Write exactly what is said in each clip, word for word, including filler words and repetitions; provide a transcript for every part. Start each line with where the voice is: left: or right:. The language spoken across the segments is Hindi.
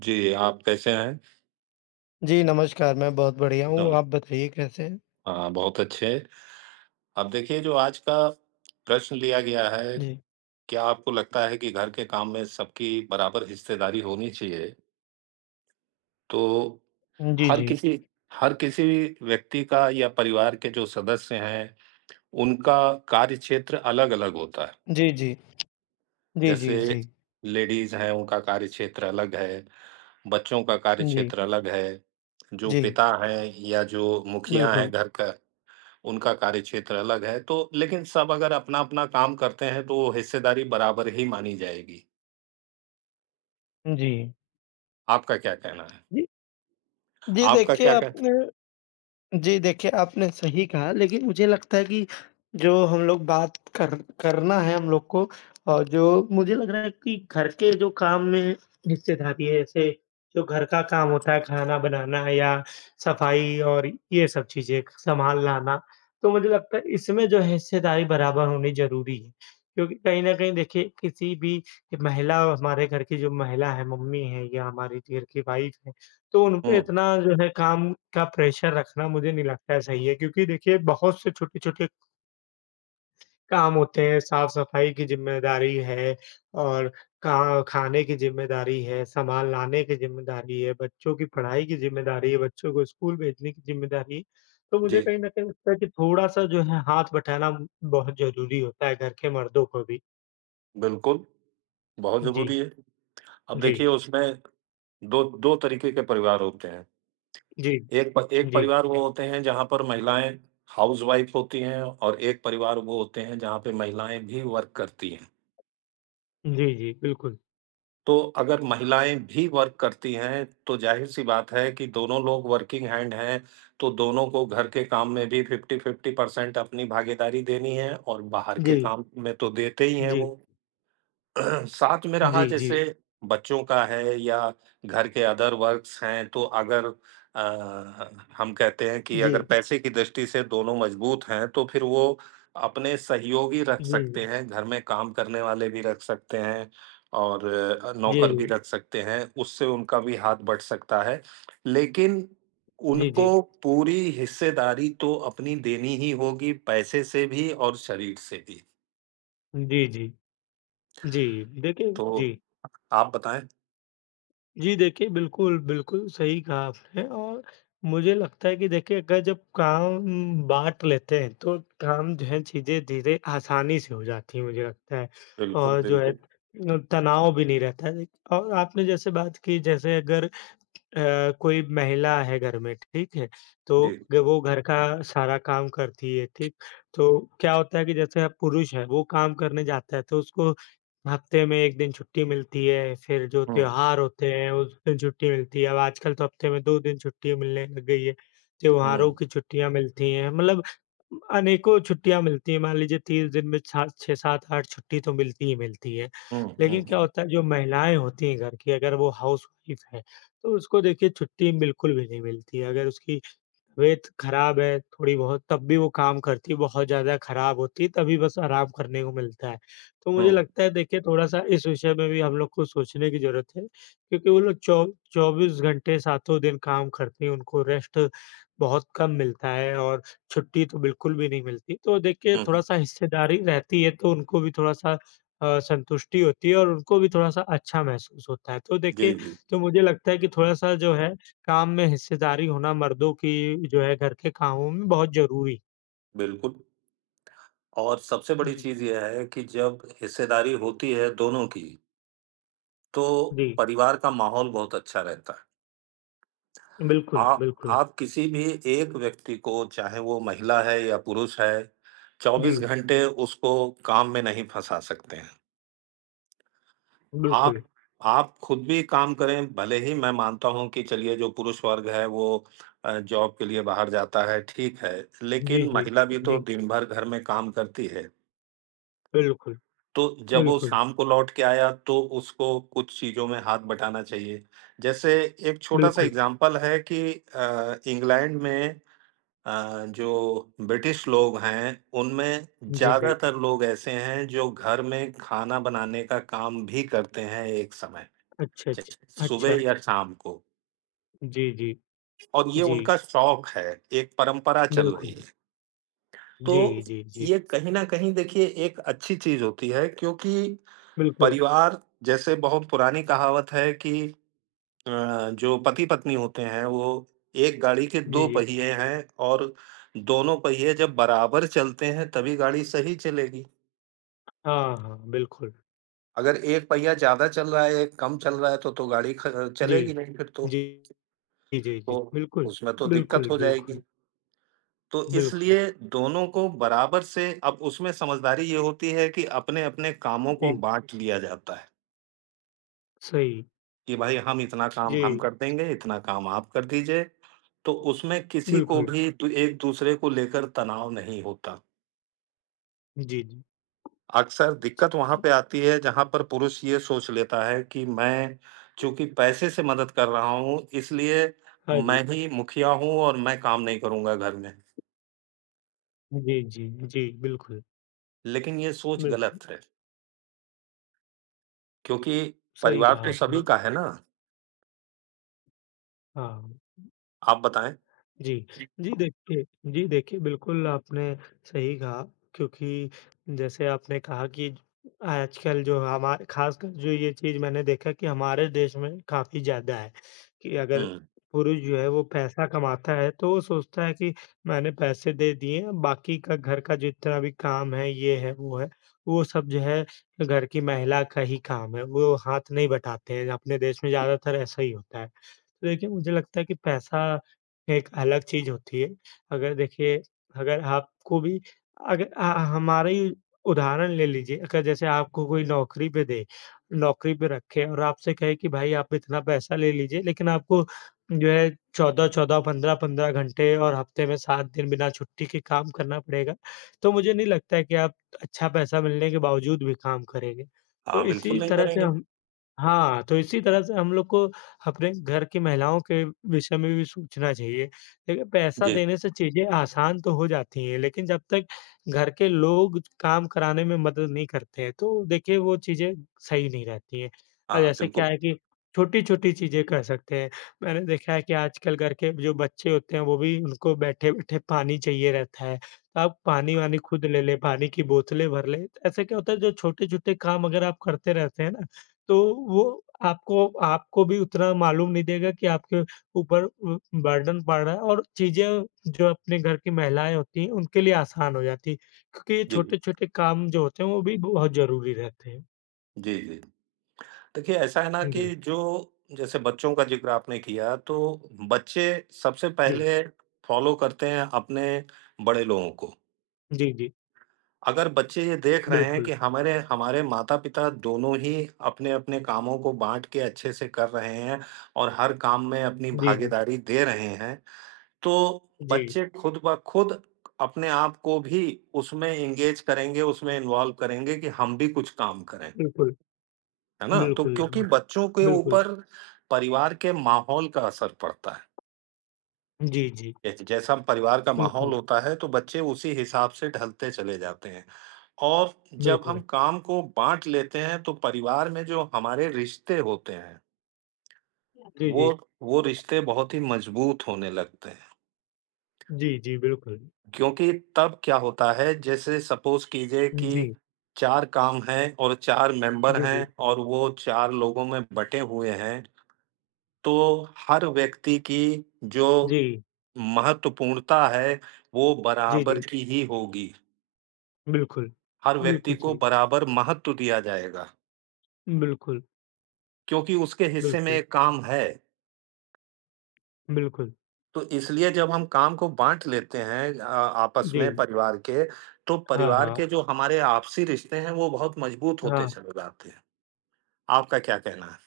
right: जी, आप कैसे हैं?
left: जी, नमस्कार, मैं बहुत बढ़िया
right: तो
left: हूँ, आप बताइए कैसे हैं?
right: हाँ, बहुत अच्छे। अब देखिए जो आज का प्रश्न लिया गया है,
left: जी।
right: क्या आपको लगता है कि घर के काम में सबकी बराबर हिस्सेदारी होनी चाहिए? तो
left: जी,
right: हर
left: जी।
right: किसी हर किसी व्यक्ति का या परिवार के जो सदस्य हैं, उनका कार्य क्षेत्र अलग-अलग होता है।
left: जी, जी। जी,
right: जैसे
left: जी, जी।
right: लेडीज़ हैं, उनका कार्य क्षेत्र अलग है, बच्चों का कार्य
left: जी,
right: क्षेत्र अलग है, जो
left: जी,
right: पिता हैं या जो मुखिया हैं
left: बिल्कुल।
right: घर का उनका कार्यक्षेत्र अलग है, तो लेकिन सब अगर अपना-अपना काम करते हैं, तो हिस्सेदारी बराबर ही मानी जाएगी।
left: जी।
right: आपका क्या कहना है?
left: जी, जी
right: आपका
left: देखिए
right: क्या कह
left: आपने जी, देखिए आपने सही कहा, लेकिन मुझे लगता है कि जो हम लोग बात कर करना है हम लोग को, और जो मुझे लग रहा है कि घर के जो काम में हिस्सेदारी है, जैसे जो घर का काम होता है, खाना बनाना या सफाई और ये सब चीज़ें, सामान लाना, तो मुझे लगता है इसमें जो है हिस्सेदारी बराबर होनी ज़रूरी है। क्योंकि कहीं न कहीं देखिए किसी भी महिला हमारे घर की जो महिला है, मम्मी है या हमारी घर की वाइफ़ है, तो उनपे
right: हुँ,
left: इतना जो है काम का प्रेशर रखना मुझे नहीं लगता है सही है, क्योंकि देखिए बहुत से छोटे-छोटे काम होते हैं, साफ-सफाई की ज़िम्मेदारी है और कहाँ खाने की ज़िम्मेदारी है, सामान लाने की ज़िम्मेदारी है, बच्चों की पढ़ाई की ज़िम्मेदारी है, बच्चों को स्कूल भेजने की ज़िम्मेदारी है। तो मुझे
right: जी,
left: कहीं न कहीं लगता है कि थोड़ा-सा जो है हाथ बटाना बहुत ज़रूरी होता है घर के मर्दों को भी।
right: बिल्कुल, बहुत
left: जी,
right: ज़रूरी है। अब
left: जी,
right: देखिए उसमें दो दो तरीके के परिवार होते हैं।
left: जी,
right: एक प एक
left: जी,
right: परिवार वो होते हैं जहाँ पर महिलाएँ हाउसवाइफ़ होती हैं और एक परिवार वो होते हैं जहाँ पे महिलाएँ भी वर्क करती हैं।
left: जी, जी, बिल्कुल।
right: तो अगर महिलाएँ भी वर्क करती हैं, तो ज़ाहिर-सी बात है कि दोनों लोग वर्किंग हैंड हैं, तो दोनों को घर के काम में भी फ़िफ़्टी-फ़िफ़्टी परसेंट अपनी भागीदारी देनी है और बाहर के
left: जी,
right: काम में तो देते ही हैं वो।
left: जी,
right: साथ में रहा
left: जी, जी,
right: जैसे बच्चों का है या घर के अदर वर्क्स हैं तो अगर अ, हम कहते हैं कि अगर
left: जी,
right: पैसे की दृष्टि से दोनों मजबूत हैं तो फिर वो अपने सहयोगी रख
left: जी,
right: सकते
left: जी।
right: हैं, घर में काम करने वाले भी रख सकते हैं और अ,
left: जी,
right: नौकर भी
left: जी।
right: रख सकते हैं, उससे उनका भी हाथ बँट सकता है। लेकिन
left: जी, जी।
right: उनको पूरी हिस्सेदारी तो अपनी देनी ही होगी पैसे से भी और शरीर से भी।
left: जी, जी। जी, देखिए
right: तो
left: जी।
right: आप बताएँ?
left: जी, देखिए बिल्कुल, बिल्कुल सही कहा आपने, और मुझे लगता है कि देखिए अगर जब काम बाँट लेते हैं तो काम जो है चीज़ें धीरे आसानी से हो जाती हैं मुझे लगता है,
right: बिल्कुल,
left: और जो है
right: बिल्कुल।
left: अ, तनाव भी नहीं रहता है। और आपने जैसे बात की जैसे अगर अ, कोई महिला है घर में, ठीक है? तो
right: जी।
left: ग वो घर का सारा काम करती है, ठीक? तो क्या होता है कि जैसे अब पुरुष है, वो काम करने जाता है, तो उसको हफ्ते में एक दिन छुट्टी मिलती है, फिर जो
right: हुँ,
left: त्योहार होते हैं, उस दिन छुट्टी मिलती है। अब आजकल तो हफ्ते में दो दिन छुट्टी मिलने लग गई है,
right: हुँ,
left: त्योहारों की छुट्टियाँ मिलती हैं, मतलब अनेकों छुट्टियाँ मिलती हैं। मान लीजिए तीस दिन में छा छह, सात, आठ छुट्टी तो मिलती ही मिलती है।
right: हुँ,
left: लेकिन क्या
right: हुँ,
left: होता है, जो महिलाएँ होती हैं घर की, अगर वो हाउसवाइफ़ हैं तो उसको देखिए छुट्टी बिल्कुल भी नहीं मिलती है। अगर उसकी तबीयत खराब है थोड़ी बहुत तब भी वो काम करती है, बहुत ज़्यादा खराब होती है, तभी बस आराम करने को मिलता है। तो मुझे
right: हुँ,
left: लगता है देखिए थोड़ा-सा इस विषय में भी हम लोग को सोचने की ज़रूरत है, क्योंकि वो लोग चौ चौबीस घंटे सातों दिन काम करती हैं, उनको रेस्ट बहुत कम मिलता है और छुट्टी तो बिल्कुल भी नहीं मिलती। तो देखिए
right: हुँ,
left: थोड़ा-सा हिस्सेदारी रहती है तो उनको भी थोड़ा-सा अ, संतुष्टि होती है और उनको भी थोड़ा-सा अच्छा महसूस होता है। तो
right: जी,
left: देखिए,
right: जी,
left: तो मुझे लगता है कि थोड़ा-सा जो है काम में हिस्सेदारी होना मर्दों की जो है घर के कामों में बहुत ज़रूरी।
right: बिल्कुल और सबसे बड़ी
left: जी,
right: चीज़ ये है कि जब हिस्सेदारी होती है दोनों की, तो
left: जी,
right: परिवार का माहौल बहुत अच्छा रहता है।
left: बिल्कुल,
right: आप
left: बिल्कुल।
right: आप किसी भी एक व्यक्ति को चाहे वो महिला है या पुरुष है,
left: जी,
right: चौबीस घंटे उसको काम में नहीं फँसा सकते हैं। आप
left: बिल्कुल।
right: आप खुद भी काम करें, भले ही मैं मानता हूँ कि चलिए जो पुरुष वर्ग है वो अ, जॉब के लिए बाहर जाता है, ठीक है।
left: जी,
right: लेकिन
left: जी,
right: महिला भी तो
left: जी,
right: दिन भर घर में काम करती है।
left: बिल्कुल,
right: तो जब वो
left: बिल्कुल,
right: शाम को लौट के आया तो उसको कुछ चीज़ों में हाथ बटाना चाहिए। जैसे एक छोटा-सा
left: बिल्कुल।
right: एग्ज़ाम्पल है कि अ, इंग्लैंड में अ, जो ब्रिटिश लोग हैं, उनमें
left: जी, जी।
right: ज़्यादातर लोग ऐसे हैं जो घर में खाना बनाने का काम भी करते हैं एक समय।
left: अच्छा, अच्छा,
right: जैसे सुबह
left: अच्छा।
right: या शाम को
left: जी, जी,
right: और ये
left: जी,
right: उनका शौक है एक परंपरा चल रही
left: बिल्कुल।
right: है
left: जी,
right: तो
left: जी, जी,
right: ये कहीं ना कहीं देखिए एक अच्छी चीज होती है क्योंकि
left: बिल्कुल।
right: परिवार जैसे बहुत पुरानी कहावत है कि अ, जो पति पत्नी होते हैं वो एक गाड़ी के
left: जी,
right: दो
left: जी।
right: पहिए हैं और दोनों पहिए जब बराबर चलते हैं तभी गाड़ी सही चलेगी
left: हाँ, हाँ, बिल्कुल।
right: अगर एक पहिया ज्यादा चल रहा है एक कम चल रहा है तो तो गाड़ी ख-
left: जी,
right: चलेगी नहीं फिर तो
left: जी, जी, जी,
right: तो
left: जी बिल्कुल,
right: उसमें तो दिक्कत
left: बिल्कुल,
right: हो जाएगी
left: बिल्कुल,
right: तो
left: बिल्कुल।
right: इसलिए दोनों को बराबर से अब उसमें समझदारी ये होती है कि अपने-अपने कामों को
left: जी,
right: बाँट लिया जाता है,
left: सही।
right: कि भाई हम इतना काम हम
left: जी,
right: कर देंगे, इतना काम आप कर दीजिए। तो उसमें किसी को
left: बिल्कुल।
right: भी दू एक-दूसरे को लेकर तनाव नहीं होता।
left: जी, जी,
right: अक्सर
left: जी।
right: दिक्कत वहाँ पे आती है जहाँ पर पुरुष ये सोच लेता है कि मैं चूँकि पैसे से मदद कर रहा हूँ इसलिए
left: हाँ जी।
right: मैं ही मुखिया हूँ और मैं काम नहीं करूँगा घर में।
left: जी, जी, जी, बिल्कुल,
right: लेकिन ये सोच
left: बिल्कुल,
right: गलत है, क्योंकि
left: सही
right: परिवार
left: कहा
right: तो सभी
left: आपने।
right: का है ना।
left: हाँ,
right: आप बताएँ?
left: जी। जी, देखिए। जी, देखिए, बिल्कुल आपने सही कहा, क्योंकि जैसे आपने कहा कि आजकल जो हमा ख़ासकर जो ये चीज़ मैंने देखा कि हमारे देश में काफ़ी ज़्यादा है कि अगर
right: हुँ।
left: पुरुष जो है वो पैसा कमाता है तो वो सोचता है कि मैंने पैसे दे दिए, बाकी का घर का जितना भी काम है, ये है, वो है, वो सब जो है घर की महिला का ही काम है, वो हाथ नहीं बटाते हैं। अपने देश में ज़्यादातर ऐसा ही होता है। तो देखिए मुझे लगता है कि पैसा एक अलग चीज़ होती है। अगर देखिए अगर आपको भी अगर अ, हमारा ही उदाहरण ले लीजिए, अगर जैसे आपको कोई नौकरी पे दे नौकरी पे रखे और आपसे कहे कि भाई आप इतना पैसा ले लीजिए लेकिन आपको जो है चौदह चौदह, पंद्रह पंद्रह घंटे और हफ्ते में सात दिन बिना छुट्टी के काम करना पड़ेगा, तो मुझे नहीं लगता है कि आप अच्छा पैसा मिलने के बावजूद भी काम करेंगे। तो
right: हाँ, बिल्कुल
left: इसी
right: नहीं
left: तरह से
right: करेंगे।
left: हम हाँ, तो इसी तरह से हम लोग को अपने घर की महिलाओं के विषय में भी सोचना चाहिए। देखिए पैसा
right: जी,
left: देने से चीज़ें आसान तो हो जाती हैं, लेकिन जब तक घर के लोग काम कराने में मदद नहीं करते हैं, तो देखिए वो चीज़ें सही नहीं रहती हैं। अब
right: हाँ,
left: जैसे क्या
right: बिल्कुल।
left: है कि छोटी-छोटी चीज़ें कर सकते हैं। मैंने देखा है कि आजकल घर के जो बच्चे होते हैं, वो भी उनको बैठे-बैठे पानी चाहिए रहता है। तो आप पानी-वानी खुद ले लें, पानी की बोतलें भर लें। ऐसे क्या होता है, जो छोटे-छोटे काम अगर आप करते रहते हैं ना, तो वो आपको आपको भी उतना मालूम नहीं देगा कि आपके ऊपर उ बर्डन पड़ रहा है, और चीज़ें जो अपने घर की महिलाएँ होती हैं, उनके लिए आसान हो जाती है, क्योंकि ये
right: जी,
left: छोटे-छोटे काम जो होते हैं, वो भी बहुत ज़रूरी रहते हैं।
right: जी, जी। देखिए, ऐसा है ना
left: जी,
right: कि जो जैसे बच्चों का ज़िक्र आपने किया, तो बच्चे सबसे
left: जी,
right: पहले फ़ॉलो करते हैं अपने बड़े लोगों को।
left: जी, जी,
right: अगर बच्चे ये देख रहे हैं
left: बिल्कुल।
right: कि हमारे हमारे माता-पिता दोनों ही अपने-अपने कामों को बाँट के अच्छे से कर रहे हैं और हर काम में अपनी
left: जी, जी,
right: भागीदारी दे रहे हैं, तो
left: जी,
right: बच्चे खुद ब खुद अपने आप को भी उसमें एंगेज करेंगे, उसमें इन्वॉल्व करेंगे कि हम भी कुछ काम करें,
left: बिल्कुल,
right: है ना? तो
left: बिल्कुल,
right: क्योंकि
left: बिल्कुल,
right: बच्चों के
left: बिल्कुल।
right: ऊपर परिवार के माहौल का असर पड़ता है।
left: जी, जी,
right: जैसे जैसा परिवार का माहौल
left: बिल्कुल,
right: होता है, तो बच्चे उसी हिसाब से ढलते चले जाते हैं और जब हम
left: बिल्कुल।
right: काम को बाँट लेते हैं, तो परिवार में जो हमारे रिश्ते होते हैं,
left: जी,
right: वो
left: जी,
right: वो रिश्ते बहुत ही मज़बूत होने लगते हैं।
left: जी, जी, बिल्कुल।
right: क्योंकि तब क्या होता है जैसे सपोज़ कीजिए कि
left: जी,
right: चार काम हैं और चार मेंबर
left: जी,
right: हैं
left: जी,
right: और वो चार लोगों में बँटे हुए हैं, तो हर व्यक्ति की जो
left: जी,
right: महत्वपूर्णता है, वो
left: जी,
right: बराबर
left: जी,
right: की ही होगी।
left: बिल्कुल।
right: हर व्यक्ति
left: बिल्कुल
right: को
left: सही,
right: बराबर महत्व दिया जाएगा,
left: बिल्कुल,
right: क्योंकि उसके हिस्से में
left: बिल्कुल।
right: एक काम है।
left: बिल्कुल।
right: तो इसलिए जब हम काम को बाँट लेते हैं अ, आपस
left: जी।
right: में परिवार के, तो
left: हाँ,
right: परिवार
left: हाँ।
right: के जो हमारे आपसी रिश्ते हैं, वो बहुत मजबूत होते
left: हाँ।
right: चले जाते हैं। आपका क्या कहना है?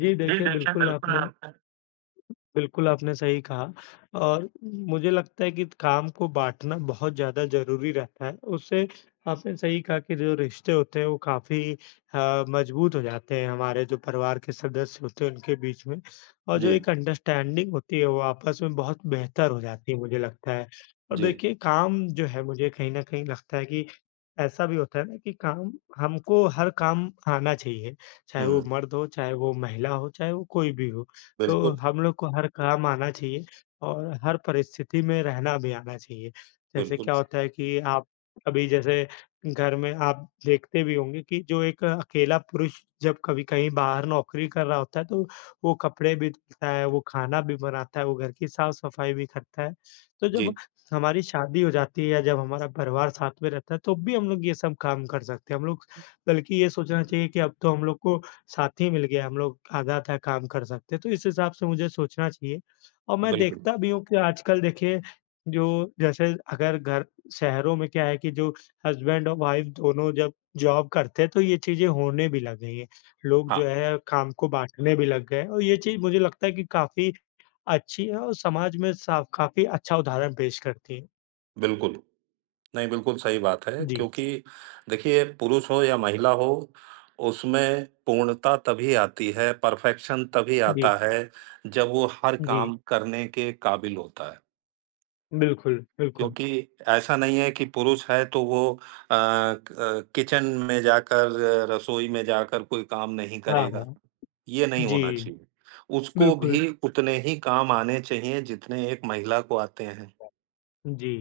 left: जी,
right: जी,
left: देखिए
right: देखिए,
left: बिल्कुल
right: बिल्कुल
left: आपने
right: आपने
left: बिल्कुल, आपने सही कहा, और मुझे लगता है कि काम को बाँटना बहुत ज़्यादा ज़रूरी रहता है। उससे आपने सही कहा कि जो रिश्ते होते हैं वो काफ़ी अ, मज़बूत हो जाते हैं हमारे जो परिवार के सदस्य होते हैं उनके बीच में, और जो
right: जी,
left: एक अंडरस्टैंडिंग होती है वो आपस में बहुत बेहतर हो जाती है मुझे लगता है। और
right: जी।
left: देखिए काम जो है मुझे कहीं न कहीं लगता है कि ऐसा भी होता है ना कि काम हमको हर काम आना चाहिए, चाहे वो
right: हुँ,
left: मर्द हो, चाहे वो महिला हो, चाहे वो कोई भी हो। तो
right: बिल्कुल,
left: हम लोग को हर काम आना चाहिए और हर परिस्थिति में रहना भी आना चाहिए। जैसे
right: बिल्कुल।
left: क्या होता है कि आप अभी जैसे घर में आप देखते भी होंगे कि जो एक अकेला पुरुष जब कभी कहीं बाहर नौकरी कर रहा होता है तो वो कपड़े भी धुलता है, वो खाना भी बनाता है, वो घर की साफ-सफाई भी करता है। तो जब
right: जी,
left: हमारी शादी हो जाती है या जब हमारा परिवार साथ में रहता है, तो भी हम लोग ये सब काम कर सकते हैं। हम लोग बल्कि ये सोचना चाहिए कि अब तो हम लोग को साथी मिल गया, हम लोग आधा-आधा काम कर सकते हैं, तो इस हिसाब से मुझे सोचना चाहिए। और मैं
right: बिल्कुल।
left: देखता भी हूँ कि आजकल देखिए जो जैसे अगर घर शहरों में क्या है कि जो हस्बैंड और वाइफ दोनों जब जॉब करते हैं, तो ये चीज़ें होने भी लग गई हैं। लोग
right: हाँ,
left: जो है काम को बाँटने भी लग गए हैं और ये चीज़ मुझे लगता है कि काफ़ी अच्छी है और समाज में साफ काफ़ी अच्छा उदाहरण पेश करती है।
right: बिल्कुल। नहीं, बिल्कुल सही बात है
left: जी,
right: क्योंकि देखिए पुरुष हो या महिला हो, उसमें पूर्णता तभी आती है, परफेक्शन तभी
left: जी,
right: आता है, जब वो हर
left: जी।
right: काम करने के काबिल होता है।
left: बिल्कुल, बिल्कुल।
right: क्योंकि ऐसा नहीं है कि पुरुष है तो वो अ, क किचन में जाकर, रसोई में जाकर कोई काम नहीं
left: हाँ,
right: करेगा,
left: हाँ।
right: ये नहीं
left: जी,
right: होना चाहिए। उसको
left: बिल्कुल।
right: भी उतने ही काम आने चाहिए जितने एक महिला को आते हैं।
left: जी,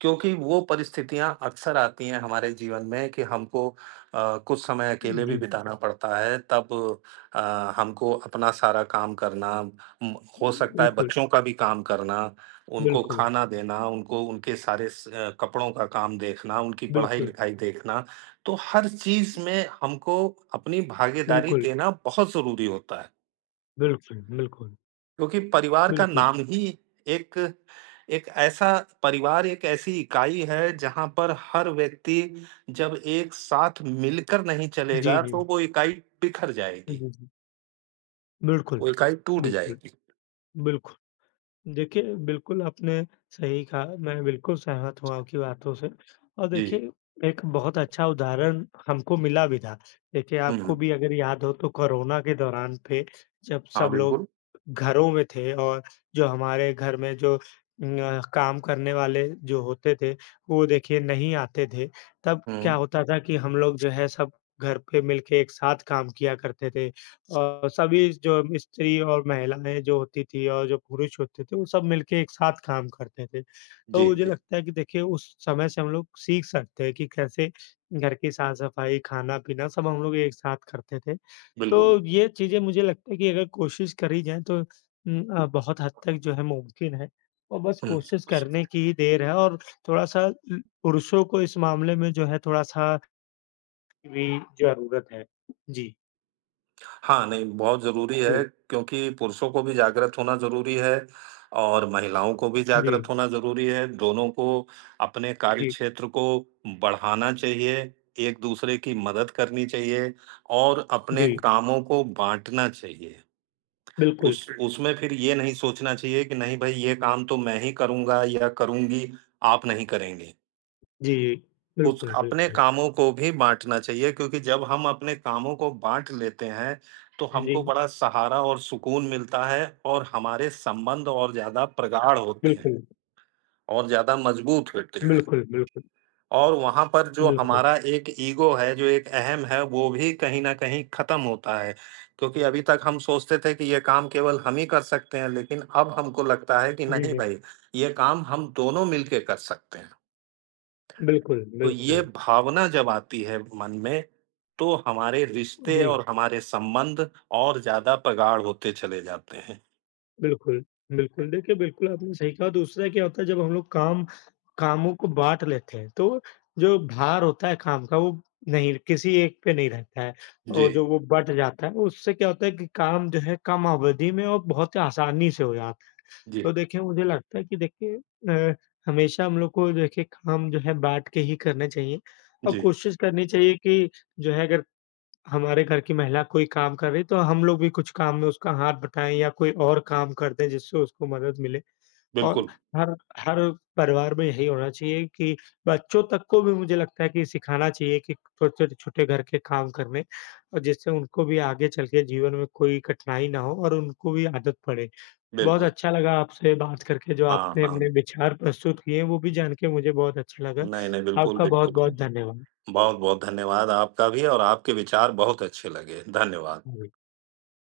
right: क्योंकि वो परिस्थितियाँ अक्सर आती हैं हमारे जीवन में कि हमको अ, कुछ समय अकेले भी हुँ।
left: जी।
right: बिताना पड़ता है, तब अ, हमको अपना सारा काम करना उम, हो सकता है
left: बिल्कुल।
right: बच्चों का भी काम करना, उनको
left: बिल्कुल,
right: खाना देना, उनको उनके सारे स अ, कपड़ों का काम देखना, उनकी
left: बिल्कुल,
right: पढ़ाई-लिखाई देखना, तो हर चीज़ में हमको अपनी भागीदारी
left: बिल्कुल,
right: देना बहुत ज़रूरी होता है।
left: बिल्कुल, बिल्कुल,
right: क्योंकि परिवार का
left: बिल्कुल।
right: नाम ही एक एक ऐसा परिवार एक ऐसी इकाई है जहां पर हर व्यक्ति जब एक साथ मिलकर नहीं
left: जी,
right: चलेगा
left: जी।
right: तो वो इकाई बिखर जाएगी
left: जी, जी। बिल्कुल,
right: वो इकाई टूट
left: बिल्कुल,
right: जाएगी
left: बिल्कुल। देखिए, बिल्कुल आपने सही कहा, मैं बिल्कुल सहमत हूँ आपकी बातों से, और
right: जी
left: देखिए एक बहुत अच्छा उदाहरण हमको मिला भी था। देखिए आपको
right: हम्म
left: भी अगर याद हो तो कोरोना के दौरान पे जब
right: हाँ
left: सब लोग
right: बिल्कुल
left: घरों में थे और जो हमारे घर में जो अ, काम करने वाले जो होते थे, वो देखिए नहीं आते थे, तब
right: हम्म
left: क्या होता था कि हम लोग जो है सब घर पे मिलके एक साथ काम किया करते थे। अ, सभी जो स्त्री और महिलाएँ जो होती थी और जो पुरुष होते थे, वो सब मिलके एक साथ काम करते थे। तो
right: जी
left: मुझे
right: जी
left: लगता है कि देखिए उस समय से हम लोग सीख सकते हैं कि कैसे घर की साफ-सफाई, खाना-पीना सब हम लोग एक साथ करते थे।
right: बिल्कुल
left: तो ये चीज़ें मुझे लगता है कि अगर कोशिश करी जाए तो उम, अ, बहुत हद तक जो है मुमकिन है, और बस
right: हम्म
left: कोशिश करने की ही देर है, और थोड़ा-सा उम, पुरुषों को इस मामले में जो है थोड़ा-सा भी ज़रूरत है। जी,
right: हाँ, नहीं बहुत ज़रूरी है
left: जी,
right: क्योंकि पुरुषों को भी जागृत होना ज़रूरी है और महिलाओं को भी जागृत
left: जी,
right: होना ज़रूरी है। दोनों को अपने
left: जी,
right: कार्यक्षेत्र को बढ़ाना चाहिए, एक-दूसरे की मदद करनी चाहिए और अपने
left: जी।
right: कामों को बाँटना चाहिए।
left: बिल्कुल,
right: उस उसमें फिर ये नहीं सोचना चाहिए कि नहीं भई ये काम तो मैं ही करूँगा या करूँगी, आप नहीं करेंगे।
left: जी, जी।
right: उस
left: बिल्कुल,
right: अपने
left: बिल्कुल।
right: कामों को भी बाँटना चाहिए क्योंकि जब हम अपने कामों को बाँट लेते हैं, तो
left: जी,
right: हमको बड़ा सहारा और सुकून मिलता है और हमारे संबंध और ज़्यादा प्रगाढ़ होते हैं
left: बिल्कुल,
right: और ज़्यादा मज़बूत होते हैं।
left: बिल्कुल, बिल्कुल,
right: और वहाँ पर जो
left: बिल्कुल।
right: हमारा एक ईगो है, जो एक अहम है, वो भी कहीं न कहीं ख़त्म होता है। क्योंकि अभी तक हम सोचते थे कि ये काम केवल हम ही कर सकते हैं, लेकिन अब हमको लगता है कि
left: जी,
right: नहीं
left: जी।
right: भई, ये काम हम दोनों मिलके कर सकते हैं।
left: बिल्कुल,
right: तो ये
left: बिल्कुल।
right: भावना जब आती है मन में, तो हमारे रिश्ते
left: जी,
right: और हमारे संबंध और ज़्यादा प्रगाढ़ होते चले जाते हैं।
left: बिल्कुल, बिल्कुल। देखिए, बिल्कुल आपने सही कहा, दूसरा क्या होता है जब हम लोग काम कामों को बाँट लेते हैं, तो जो भार होता है काम का वो नहीं किसी एक पे नहीं रहता है,
right: जी,
left: और जो वो बँट जाता है उससे क्या होता है कि काम जो है कम अवधि में और बहुत ही आसानी से हो जाता है।
right: जी,
left: तो देखिए मुझे लगता है कि देखिए अ, हमेशा हम लोग को देखिए काम जो है बाँट के ही करने चाहिए, और
right: जी।
left: कोशिश करनी चाहिए कि जो है अगर हमारे घर की महिला कोई काम कर रही है तो हम लोग भी कुछ काम में उसका हाथ बटाएँ या कोई और काम कर दें जिससे उसको मदद मिले। और
right: बिल्कुल,
left: हर हर परिवार में यही होना चाहिए कि बच्चों तक को भी मुझे लगता है कि सिखाना चाहिए कि छोटे-छोटे घर के काम करने, और जिससे उनको भी आगे चल के जीवन में कोई कठिनाई ना हो और उनको भी आदत पड़े। बहुत
right: बिल्कुल।
left: अच्छा लगा आपसे बात करके, जो
right: हाँ,
left: आपने अपने
right: हाँ।
left: विचार प्रस्तुत किए, वो भी जान के मुझे बहुत अच्छा लगा।
right: नहीं, नहीं, बिल्कुल,
left: आपका बहुत-बहुत
right: बिल्कुल।
left: धन्यवाद।
right: बहुत-बहुत धन्यवाद आपका भी और आपके विचार बहुत अच्छे लगे। धन्यवाद।